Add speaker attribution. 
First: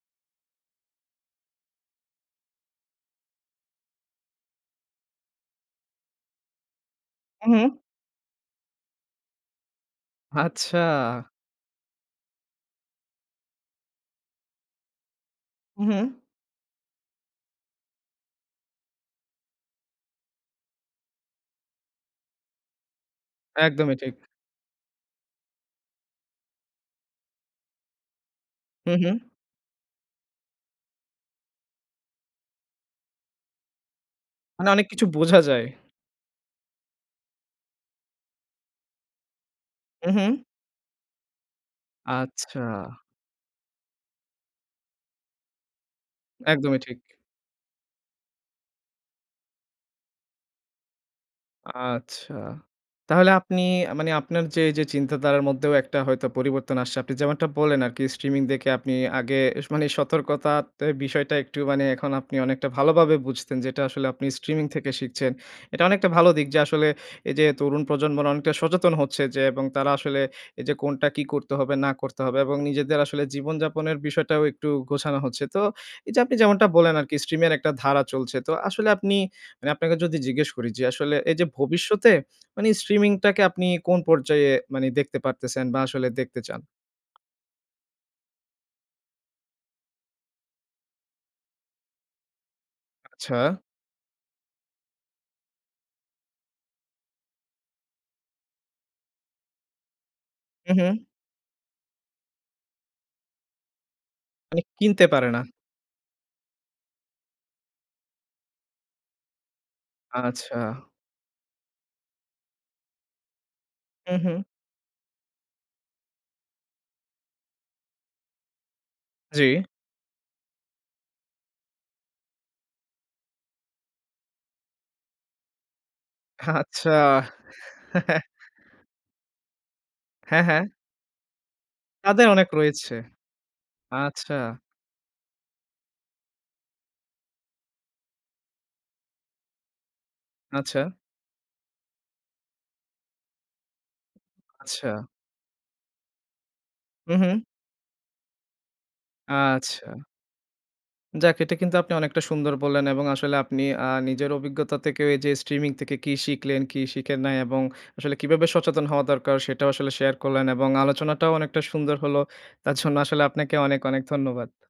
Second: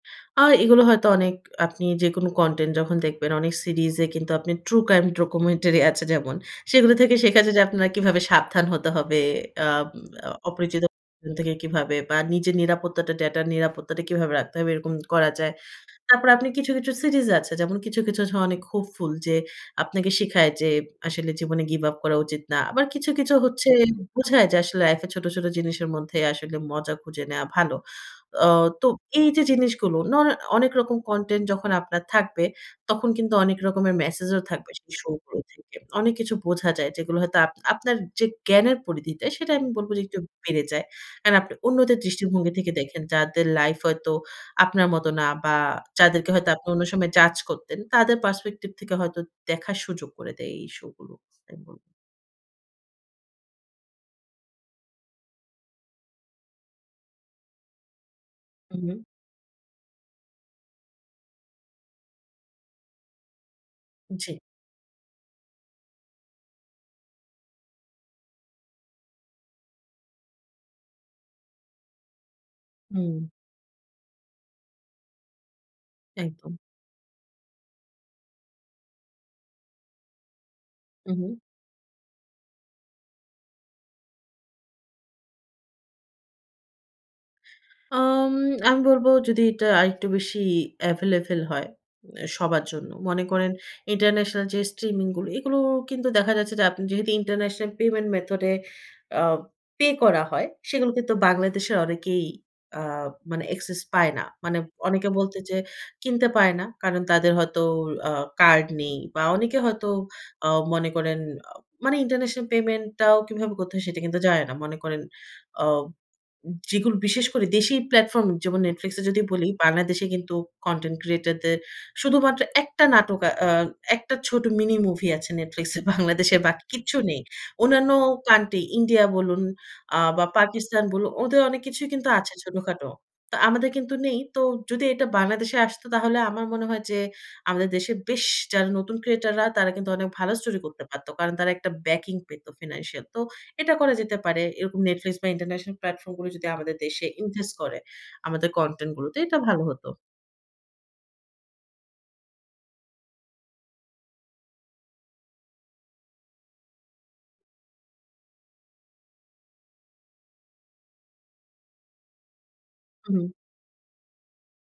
Speaker 1: আর এগুলো হয়তো অনেক আপনি যেকোনো কনটেন্ট যখন দেখবেন অনেক সিরিজে কিন্তু আপনি ট্রু ক্রাইম ডকুমেন্টারি আছে। যেমন, সেগুলো থেকে শেখা যায় যে
Speaker 2: উহু।
Speaker 1: আপনার কিভাবে সাবধান হতে হবে। অ্যাম অ
Speaker 2: আচ্ছা।
Speaker 1: অপরিচিত [unintelligible] থেকে কিভাবে বা নিজের নিরাপত্তাটা ডেটার নিরাপত্তাটা কিভাবে রাখতে হবে এরকম করা যায়।
Speaker 2: উহুম।
Speaker 1: তারপর আপনি কিছু, কিছু সিরিজ আছে যেমন কিছু, কিছু আছে অনেক হোপফুল যে আপনাকে শিখায় যে আসলে জীবনে গিভ আপ করা উচিত না। আবার কিছু, কিছু হচ্ছে
Speaker 2: একদমই ঠিক।
Speaker 1: বোঝায় যে আসলে লাইফে ছোট, ছোট জিনিসের মধ্যে আসলে মজা খুঁজে নেয়া ভালো। অ তো
Speaker 2: হু, হু।
Speaker 1: এই যে জিনিসগুলো নন অনেক রকম কনটেন্ট যখন আপনার থাকবে তখন কিন্তু অনেক রকমের মেসেজও
Speaker 2: মানে
Speaker 1: থাকবে
Speaker 2: অনেক
Speaker 1: সেই
Speaker 2: কিছু
Speaker 1: শো গুলো
Speaker 2: বোঝা যায়।
Speaker 1: থেকে। অনেক কিছু বোঝা যায় যেগুলো হয়তো আপনা আপনার যে জ্ঞানের পরিধিটা সেটা আমি বলব যে একটু
Speaker 2: উহু।
Speaker 1: বেড়ে যায়। কারণ আপনি অন্যদের দৃষ্টিভঙ্গি
Speaker 2: আচ্ছা।
Speaker 1: থেকে দেখেন যাদের লাইফ হয়তো আপনার মত না বা যাদেরকে হয়তো আপনি
Speaker 2: একদমই
Speaker 1: অন্য
Speaker 2: ঠিক।
Speaker 1: সময় জাজ করতেন তাদের পার্সপেক্টিভ থেকে হয়তো দেখার সুযোগ করে দেয় এই শো গুলো। তাই বল
Speaker 2: আচ্ছা। তাহলে আপনি আ মানে, আপনার যে এই যে চিন্তাধারার মধ্যেও একটা হয়তো পরিবর্তন আসছে। আপনি যেমনটা বললেন আরকি স্ট্রিমিং দেখে
Speaker 1: হুম,
Speaker 2: আপনি
Speaker 1: হুম।
Speaker 2: আগে স মানে সতর্কতাতে বিষয়টা একটু মানে এখন আপনি অনেকটা ভালোভাবে বুঝতেন যে এটা আসলে আপনি
Speaker 1: জি।
Speaker 2: স্ট্রিমিং থেকে শিখছেন। এটা অনেকটা ভালো দিক যে আসলে এই যে তরুণ প্রজন্মরা অনেকটা সচেতন হচ্ছে। যে এবং তারা আসলে এই যে কোনটা কি করতে হবে না করতে হবে এবং নিজেদের
Speaker 1: হুম।
Speaker 2: আসলে জীবনযাপনের বিষয়টাও একটু গোছানো হচ্ছে। তো এই যে আপনি
Speaker 1: একদম।
Speaker 2: যেমনটা বলেন আরকি স্ট্রিমের একটা ধারা চলছে। তো আসলে আপনি আমি আপনাকে যদি জিজ্ঞেস করি যে আসলে এই
Speaker 1: উহু।
Speaker 2: যে ভবিষ্যতে মানে স্ট্রিমিং টাকে আপনি কোন পর্যায়ে মানে দেখতে পারতেছেন বা আসলে দেখতে চান?
Speaker 1: আম আমি বলব যদি এটা আরেকটু বেশি এভেইলেবল হয়। এ সবার জন্য। মনে
Speaker 2: আচ্ছা।
Speaker 1: করেন ইন্টারন্যাশনাল যে স্ট্রিমিং গুলো এগুলো কিন্তু দেখা যাচ্ছে যে আপনি যেহেতু ইন্টারন্যাশনাল পেমেন্ট মেথডে আ পে করা হয়
Speaker 2: হু,
Speaker 1: সেগুলো
Speaker 2: হু।
Speaker 1: কিন্তু বাংলাদেশের অনেকেই আ মানে অ্যাক্সেস পায় না। মানে
Speaker 2: মানে, কিনতে
Speaker 1: অনেকে
Speaker 2: পারে
Speaker 1: বলতে
Speaker 2: না।
Speaker 1: যে কিনতে পায় না। কারণ তাদের হয়তো আ কার্ড নেই বা অনেকে হয়তো অ
Speaker 2: আচ্ছা।
Speaker 1: মনে করেন মানে ইন্টারন্যাশনাল পেমেন্ট টাও কিভাবে করতে হয় সেটা
Speaker 2: হু,
Speaker 1: কিন্তু জানে
Speaker 2: হু।
Speaker 1: না। মনে করেন অ যেগুলো বিশেষ করে দেশী প্লাটফর্ম যেমন Netflix এ যদি বলি
Speaker 2: জি।
Speaker 1: বাংলাদেশে কিন্তু কনটেন্ট ক্রিয়েটর দের শুধুমাত্র একটা নাটক অ্যা একটা ছোট মিনি মুভি আছে Netflix এ বাংলাদেশের বাকি
Speaker 2: আচ্ছা।
Speaker 1: কিচ্ছু নেই। অন্যান্য কান্ট্রি ইন্ডিয়া বলুন আ বা
Speaker 2: হ্যাঁ, হ্যাঁ।
Speaker 1: পাকিস্তান বলুন, ওদের অনেক কিছুই কিন্তু
Speaker 2: তাদের
Speaker 1: আছে
Speaker 2: অনেক
Speaker 1: ছোটখাটো।
Speaker 2: রয়েছে।
Speaker 1: তো আমাদের কিন্তু নেই।
Speaker 2: আচ্ছা।
Speaker 1: তো যদি এটা বাংলাদেশে আসত তাহলে আমার মনে হয় যে আমাদের দেশে বেশ যারা নতুন ক্রিয়েটর রা তারা কিন্তু অনেক ভালো স্টোরি করতে
Speaker 2: আচ্ছা।
Speaker 1: পারত। কারণ তারা একটা ব্যাকিং পেত ফিন্যান্সিয়াল। তো এটা করা যেতে পারে। এরকম
Speaker 2: আচ্ছা।
Speaker 1: নেটফ্লিক্স বা ইন্টারন্যাশনাল প্ল্যাটফর্ম গুলো যদি আমাদের দেশে
Speaker 2: হু, হু।
Speaker 1: ইনভেস্ট করে আমাদের কনটেন্ট গুলোতে এটা ভালো হত।
Speaker 2: আচ্ছা। যাক, এটা কিন্তু আপনি অনেকটা সুন্দর বললেন এবং আসলে আপনি আ নিজের অভিজ্ঞতা থেকেও এই যে স্ট্রিমিং থেকে কি শিখলেন, কি শিখেন নাই এবং আসলে কিভাবে সচেতন হওয়া দরকার সেটাও আসলে শেয়ার করলেন। এবং আলোচনাটাও অনেকটা সুন্দর হলো। তার জন্য আসলে
Speaker 1: উহুম।
Speaker 2: আপনাকে অনেক, অনেক ধন্যবাদ।